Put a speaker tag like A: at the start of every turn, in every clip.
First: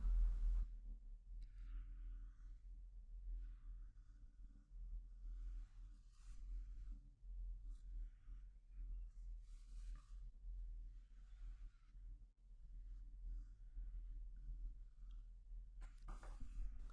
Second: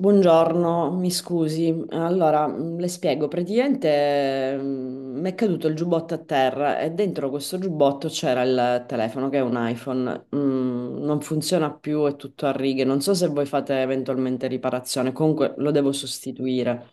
A: Buongiorno, mi scusi. Allora, le spiego, praticamente mi è caduto il giubbotto a terra e dentro questo giubbotto c'era il telefono che è un iPhone. Non funziona più, è tutto a righe. Non so se voi fate eventualmente riparazione, comunque lo devo sostituire.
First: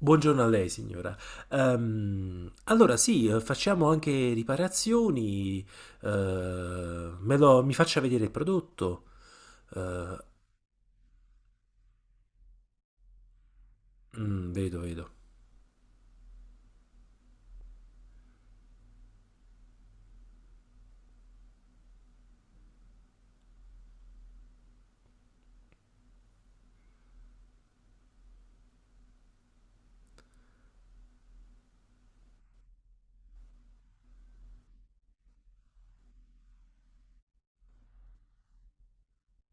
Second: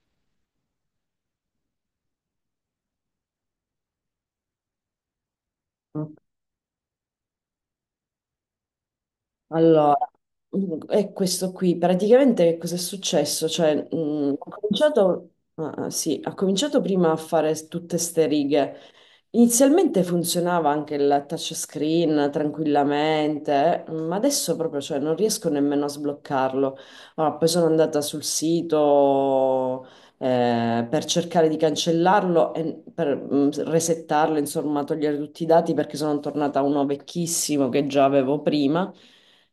B: Buongiorno a lei, signora. Allora, sì, facciamo anche riparazioni. Mi faccia vedere il prodotto.
A: Allora,
B: Eh,
A: è questo qui. Praticamente che cosa è successo? Cioè,
B: Vedo, vedo.
A: sì, ho cominciato prima a fare tutte ste righe. Inizialmente funzionava anche il touchscreen tranquillamente, ma adesso proprio, cioè, non riesco nemmeno a sbloccarlo. Allora, poi sono andata sul sito, per cercare di cancellarlo e per resettarlo, insomma, togliere tutti i dati perché sono tornata a uno vecchissimo che già avevo prima,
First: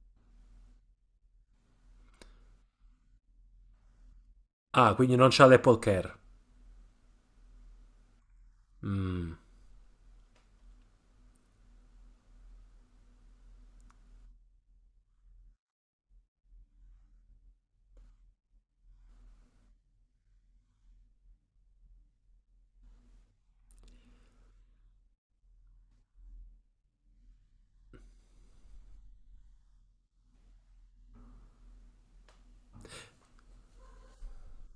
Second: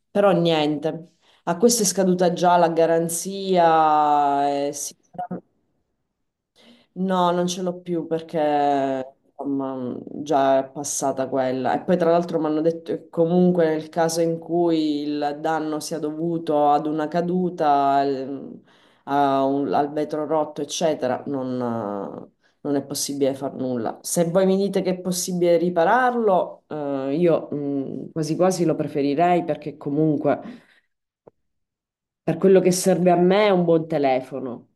A: però niente. A questo è scaduta già la garanzia,
B: Ah,
A: sì.
B: quindi non c'ha l'Apple Care.
A: No, non ce l'ho più perché
B: Mm.
A: insomma, già è passata quella. E poi tra l'altro mi hanno detto che comunque nel caso in cui il danno sia dovuto ad una caduta, al vetro rotto, eccetera, non è possibile far nulla. Se voi mi dite che è possibile ripararlo, io quasi quasi lo preferirei perché comunque per quello che serve a me è un buon telefono.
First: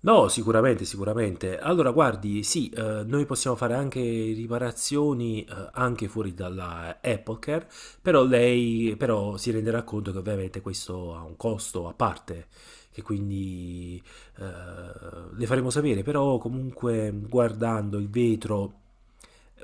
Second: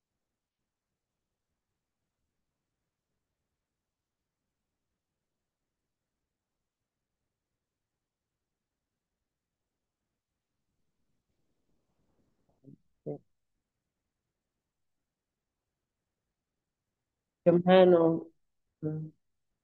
B: No, sicuramente, sicuramente. Allora, guardi, sì, noi possiamo fare anche riparazioni anche fuori dalla Apple Care, però lei però si renderà conto che ovviamente questo ha un costo a parte, che
A: Sì.
B: quindi eh, le faremo sapere, però comunque
A: Più o
B: guardando il
A: meno.
B: vetro
A: Mm.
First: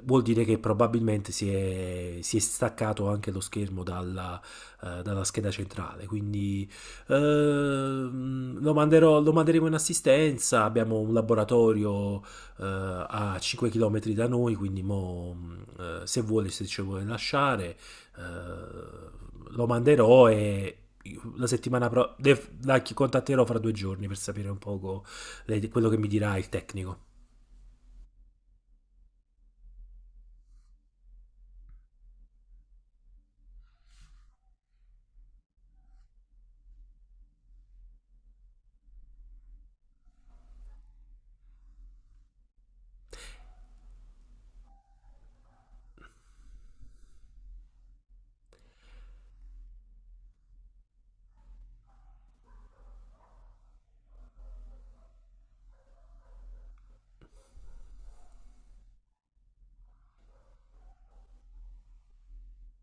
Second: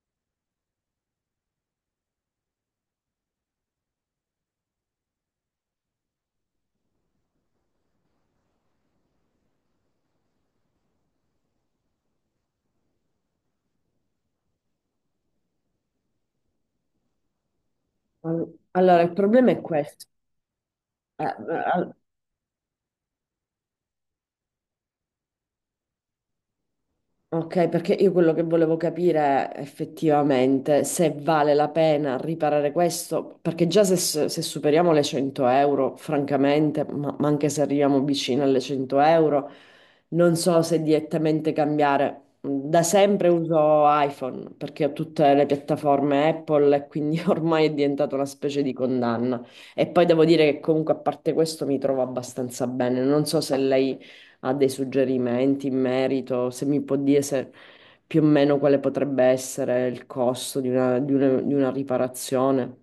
B: vuol dire che probabilmente si è staccato anche lo schermo dalla, dalla scheda centrale, quindi lo manderemo in assistenza. Abbiamo un laboratorio a 5 km da noi, quindi se vuole, se ci vuole lasciare, eh,
A: Allora, il problema è
B: lo
A: questo.
B: manderò e
A: Eh,
B: la settimana
A: eh,
B: prossima contatterò fra 2 giorni per sapere un poco quello che mi dirà il tecnico.
A: ok, perché io quello che volevo capire è effettivamente se vale la pena riparare questo, perché già se, se superiamo le 100 euro, francamente, ma anche se arriviamo vicino alle 100 euro, non so se direttamente cambiare. Da sempre uso iPhone perché ho tutte le piattaforme Apple e quindi ormai è diventata una specie di condanna. E poi devo dire che comunque a parte questo mi trovo abbastanza bene. Non so se lei ha dei suggerimenti in merito, se mi può dire se più o meno quale potrebbe essere il costo di una, di una riparazione.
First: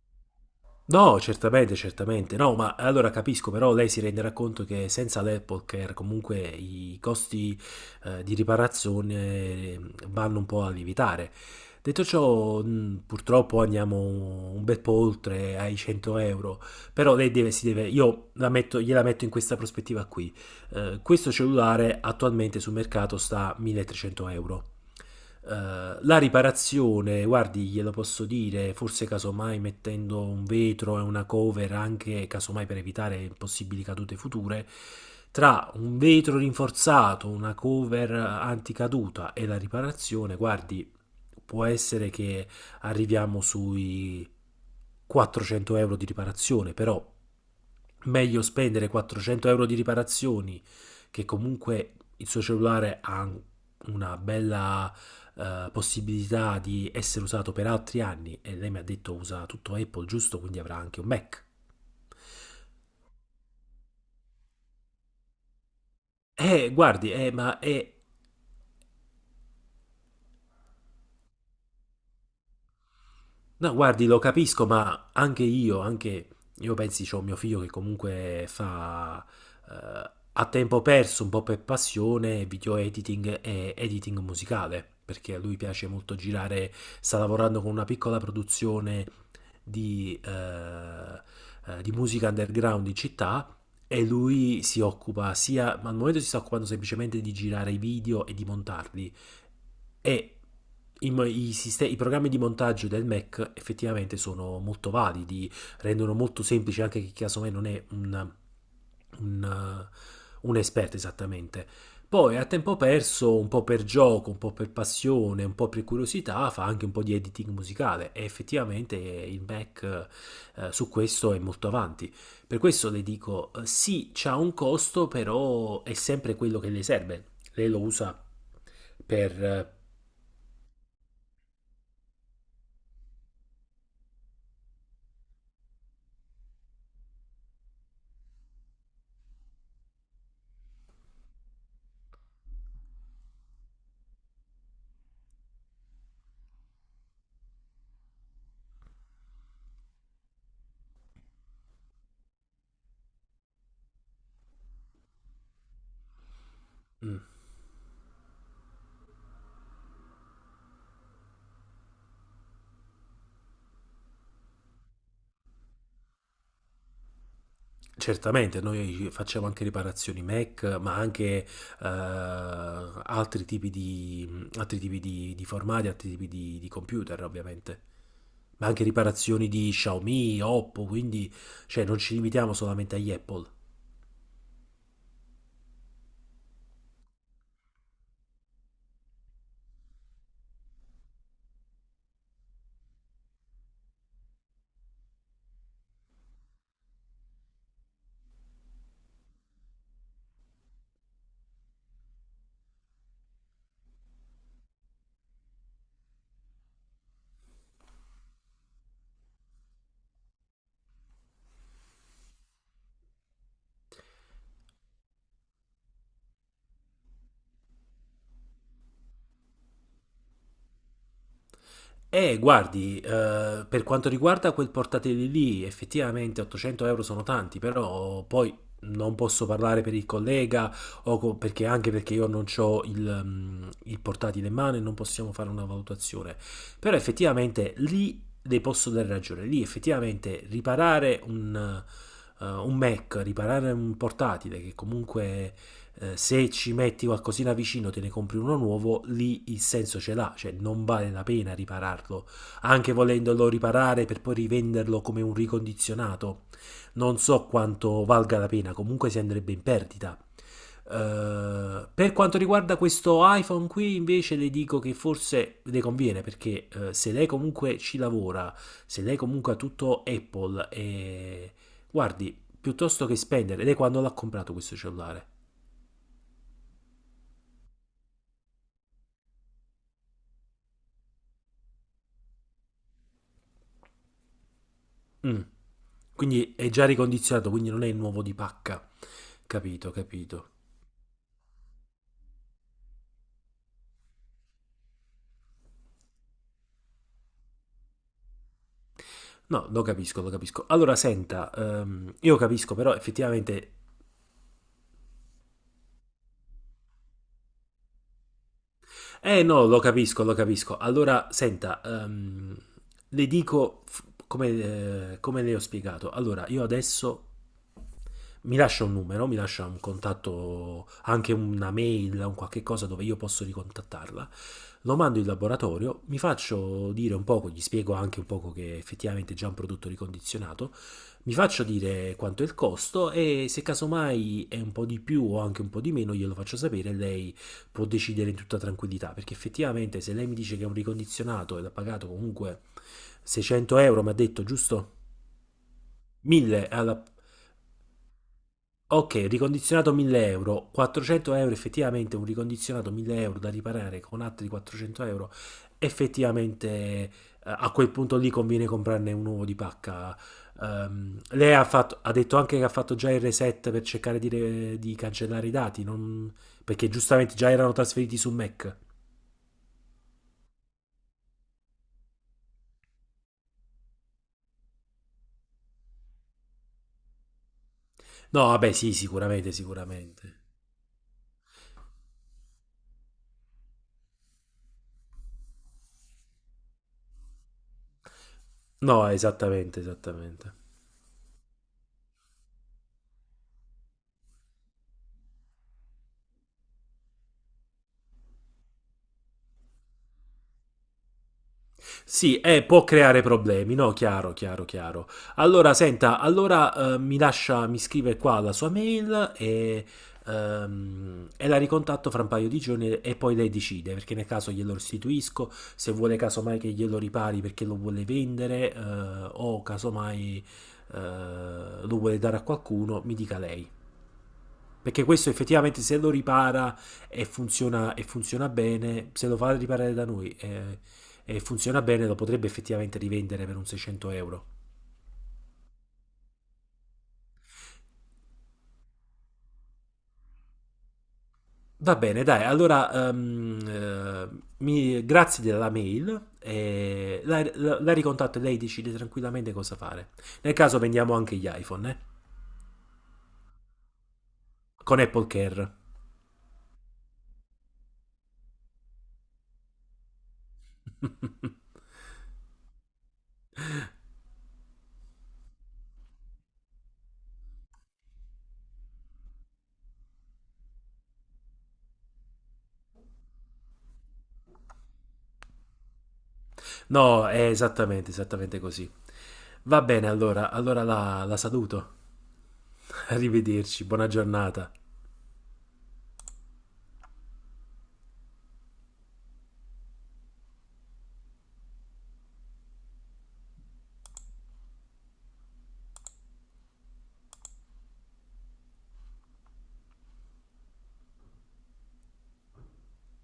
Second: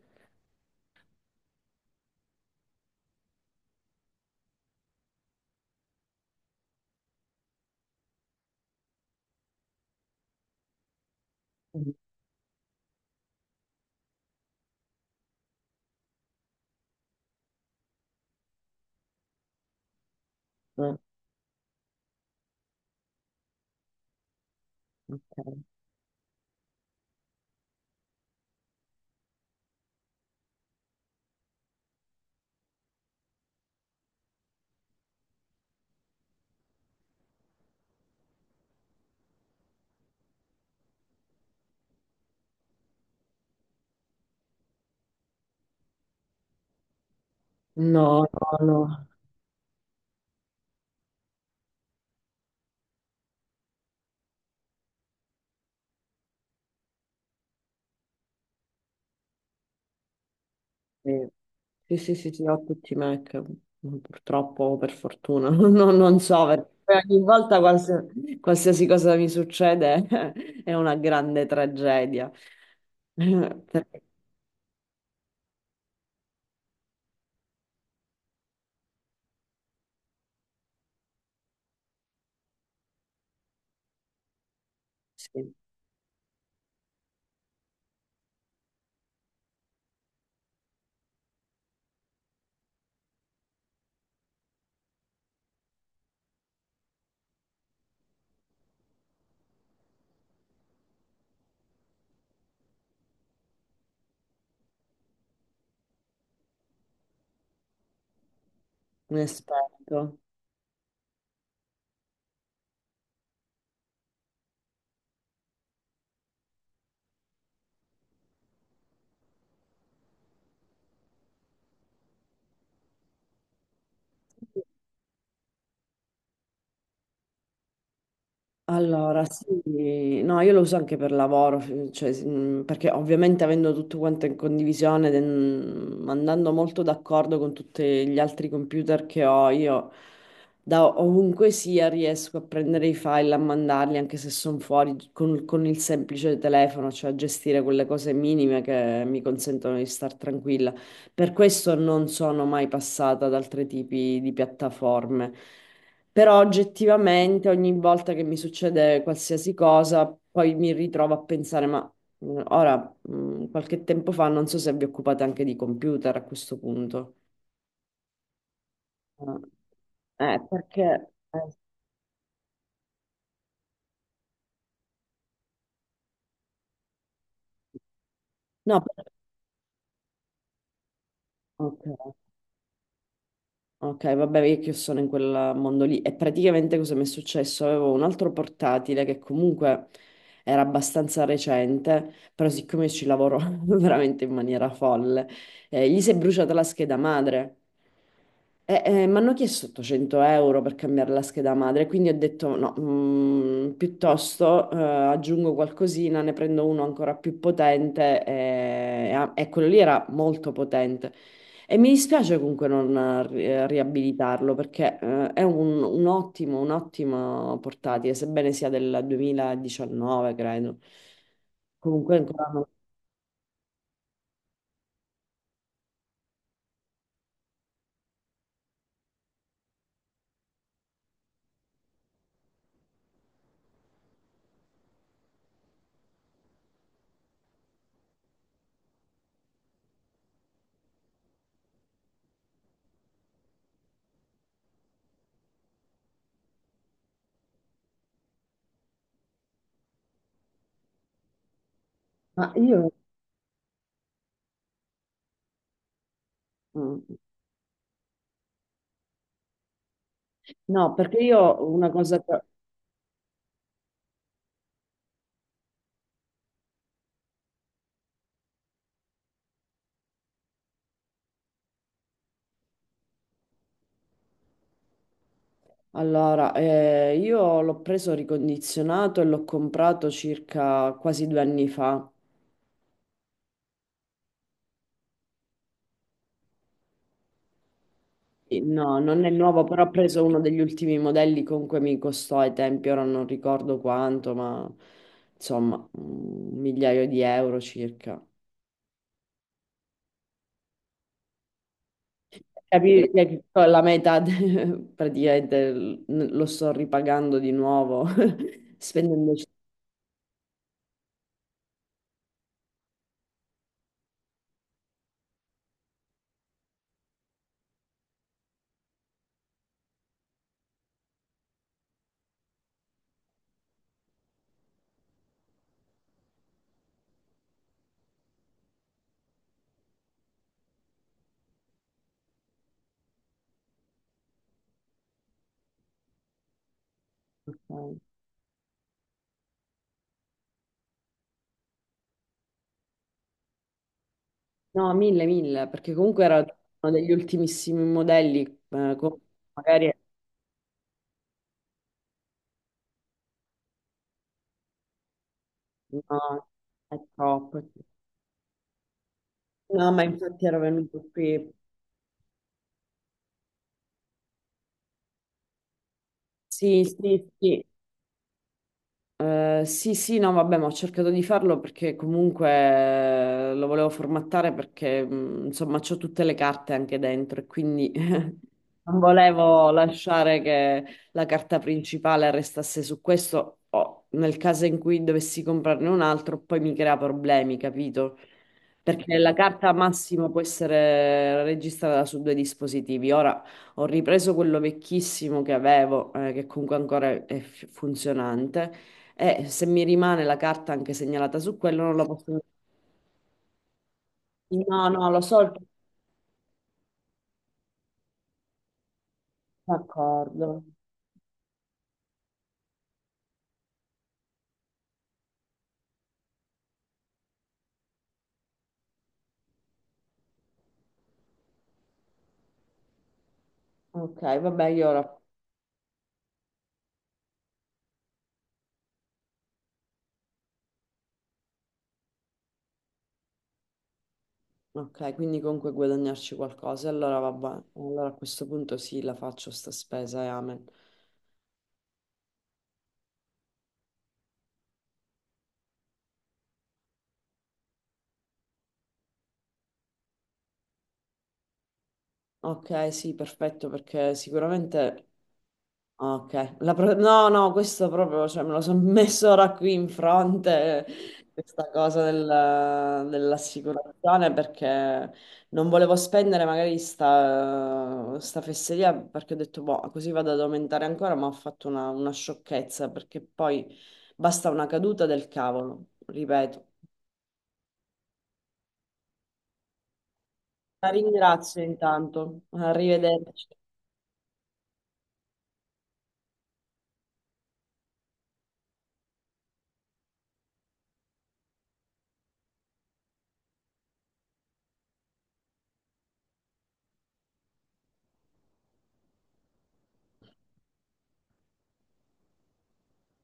B: No, certamente, certamente. No, ma allora capisco, però lei si renderà conto che senza l'Apple Care comunque i costi di riparazione vanno un po' a lievitare.
A: Mm.
B: Detto ciò, purtroppo andiamo un bel po' oltre ai 100 euro, però si deve, gliela metto in questa prospettiva qui.
A: Eh,
B: Questo cellulare attualmente sul mercato sta a 1300 euro. La riparazione, guardi, glielo posso dire, forse casomai mettendo un vetro e una cover anche, casomai per evitare possibili cadute future, tra un vetro rinforzato, una cover anticaduta e la riparazione, guardi, può essere che arriviamo sui 400 euro di riparazione, però
A: No,
B: meglio
A: no, no.
B: spendere 400 euro di riparazioni, che comunque il suo cellulare ha una bella possibilità di essere usato per altri anni, e lei mi ha detto usa tutto Apple, giusto, quindi avrà anche un
A: Sì,
B: Mac.
A: sì, sì, sì, sì, ho tutti i Mac, purtroppo, o per fortuna. No, non so perché
B: Guardi,
A: ogni volta
B: ma è
A: qualsiasi cosa mi succede è una grande tragedia.
B: No,
A: Perché.
B: guardi, lo capisco, ma anche io pensi, c'ho mio figlio che comunque fa a tempo perso, un po' per passione, video editing e editing musicale, perché a
A: Sì,
B: lui piace molto girare, sta lavorando con una piccola produzione di, eh, di musica underground in città e lui si occupa sia, ma al momento si sta occupando semplicemente di girare i video e di montarli e i, mo- i siste- i programmi di montaggio del Mac effettivamente sono molto validi, rendono molto semplice anche chi casomai non è
A: mi
B: un,
A: aspetto.
B: un esperto esattamente. Poi a tempo perso, un po' per gioco, un po' per passione, un po' per curiosità, fa anche un po' di editing musicale e effettivamente il Mac su questo è molto avanti. Per questo le dico, sì, c'ha un costo, però è sempre quello che le serve. Lei lo usa
A: Allora,
B: per...
A: sì, no, io lo uso anche per lavoro, cioè, perché ovviamente avendo tutto quanto in condivisione, ed, andando molto d'accordo con tutti gli altri computer che ho, io da ovunque sia riesco a prendere i file, a mandarli, anche se sono fuori, con il semplice telefono, cioè a gestire quelle cose minime che mi consentono di star tranquilla. Per questo non sono mai passata ad altri tipi di piattaforme. Però
B: mm,
A: oggettivamente ogni volta che mi succede qualsiasi cosa, poi mi ritrovo a pensare, ma ora, qualche tempo fa, non so se vi occupate anche di computer a questo punto.
B: Certamente, noi facciamo anche riparazioni
A: Ah,
B: Mac, ma
A: perché.
B: anche altri tipi di formati, altri tipi di computer, ovviamente. Ma
A: No,
B: anche riparazioni di Xiaomi, Oppo, quindi
A: ok.
B: non ci limitiamo solamente agli Apple.
A: Ok, vabbè, io che sono in quel mondo lì. E praticamente cosa mi è successo? Avevo un altro portatile che comunque era abbastanza recente, però siccome io ci lavoro veramente in maniera folle, gli si è bruciata la scheda madre. E, mi hanno chiesto 800 euro per cambiare la scheda madre, quindi ho detto no, piuttosto aggiungo qualcosina, ne prendo uno ancora più potente e, e quello lì era molto potente. E mi dispiace comunque non riabilitarlo perché è un ottimo, un'ottima portatile, sebbene sia del 2019, credo. Comunque ancora no.
B: Per quanto riguarda quel portatile lì, effettivamente 800 euro sono tanti, però poi non posso parlare per il collega, anche perché io non ho il portatile in mano e non possiamo fare una valutazione. Però effettivamente lì le posso dare ragione, lì effettivamente riparare un Mac, riparare un portatile che comunque se ci metti qualcosina vicino, te ne compri uno nuovo, lì il senso ce l'ha, cioè non vale la pena ripararlo,
A: Ma io
B: anche volendolo riparare per poi rivenderlo come un ricondizionato. Non
A: mm,
B: so quanto valga la pena, comunque si andrebbe in perdita.
A: no, perché io una
B: Per
A: cosa
B: quanto
A: che-.
B: riguarda questo iPhone qui invece le dico che forse le conviene perché se lei comunque ci lavora, se lei comunque ha tutto Apple e guardi, piuttosto che spendere, lei quando l'ha comprato questo cellulare?
A: Allora, io l'ho preso ricondizionato e l'ho comprato circa quasi 2 anni fa.
B: Mm. Quindi è già ricondizionato, quindi non è il nuovo di
A: Sì.
B: pacca.
A: No, non è nuovo, però ho
B: Capito,
A: preso uno
B: capito.
A: degli ultimi modelli, comunque mi costò ai tempi, ora non ricordo quanto, ma insomma, un migliaio di euro circa.
B: No, lo capisco, lo capisco. Allora, senta, io capisco, però
A: Capire che con
B: effettivamente
A: la metà praticamente lo sto ripagando di nuovo, spendendo.
B: Eh no, Lo capisco, lo capisco. Allora, senta, le dico f- come, come le ho spiegato. Allora, io adesso mi lascia un numero, mi lascia un contatto, anche una mail, un qualche cosa dove io posso ricontattarla. Lo mando in laboratorio, mi faccio dire un poco, gli spiego anche un poco che effettivamente è già un prodotto ricondizionato, mi faccio dire quanto è il costo e se casomai è un po' di più o anche un po' di meno glielo faccio sapere, lei può decidere in tutta tranquillità, perché effettivamente se lei mi dice che è un ricondizionato ed ha pagato comunque 600 euro, mi ha detto,
A: No,
B: giusto?
A: 1.000, 1.000, perché comunque era
B: 1000,
A: uno
B: alla...
A: degli ultimissimi modelli,
B: Ok,
A: magari
B: ricondizionato 1000 euro, 400 euro effettivamente un ricondizionato 1000 euro da riparare con altri 400 euro,
A: no,
B: effettivamente
A: è troppo.
B: a quel punto lì conviene comprarne un uovo di
A: No, ma
B: pacca.
A: infatti ero venuto qui.
B: Lei ha detto anche che ha fatto già il reset per cercare di cancellare i dati,
A: Sì,
B: perché
A: sì,
B: giustamente già
A: sì.
B: erano trasferiti su Mac.
A: Sì, sì, no, vabbè, ma ho cercato di farlo perché comunque lo volevo formattare perché insomma c'ho tutte le carte anche dentro e quindi
B: No, vabbè, sì,
A: non
B: sicuramente,
A: volevo
B: sicuramente.
A: lasciare che la carta principale restasse su questo, o nel caso in cui dovessi comprarne un altro, poi mi crea problemi, capito?
B: No,
A: Perché la carta
B: esattamente,
A: massimo può
B: esattamente.
A: essere registrata su due dispositivi. Ora ho ripreso quello vecchissimo che avevo, che comunque ancora è funzionante, e se mi rimane la carta anche segnalata su quello, non la
B: Sì,
A: posso.
B: può creare problemi, no? Chiaro, chiaro,
A: No,
B: chiaro.
A: no, lo so, il
B: Allora, senta, allora mi scrive qua la sua mail
A: d'accordo.
B: e la ricontatto fra un paio di giorni e poi lei decide, perché nel caso glielo restituisco, se vuole casomai che glielo ripari perché lo vuole vendere o casomai eh, lo vuole dare a qualcuno, mi dica lei.
A: Ok, vabbè, io
B: Perché
A: ora.
B: questo effettivamente se lo ripara e funziona bene, se lo fa riparare da e funziona bene, lo potrebbe effettivamente rivendere per un 600 euro.
A: Ok, quindi comunque guadagnarci qualcosa. Allora vabbè, allora a questo punto sì, la faccio sta spesa e amen.
B: Va bene, dai, allora grazie della mail, la ricontatto e lei decide tranquillamente cosa fare. Nel caso vendiamo anche gli iPhone, eh?
A: Ok, sì, perfetto, perché
B: Con
A: sicuramente.
B: Apple Care.
A: Ok. No, no, questo proprio, cioè, me lo sono messo ora qui in fronte, questa cosa dell'assicurazione, perché non volevo spendere magari sta fesseria, perché ho detto, boh, così vado ad aumentare ancora, ma ho fatto una sciocchezza, perché poi basta una caduta del cavolo, ripeto.
B: No, è esattamente, esattamente così. Va bene, allora,
A: La
B: la
A: ringrazio
B: saluto.
A: intanto, arrivederci.
B: Arrivederci, buona giornata.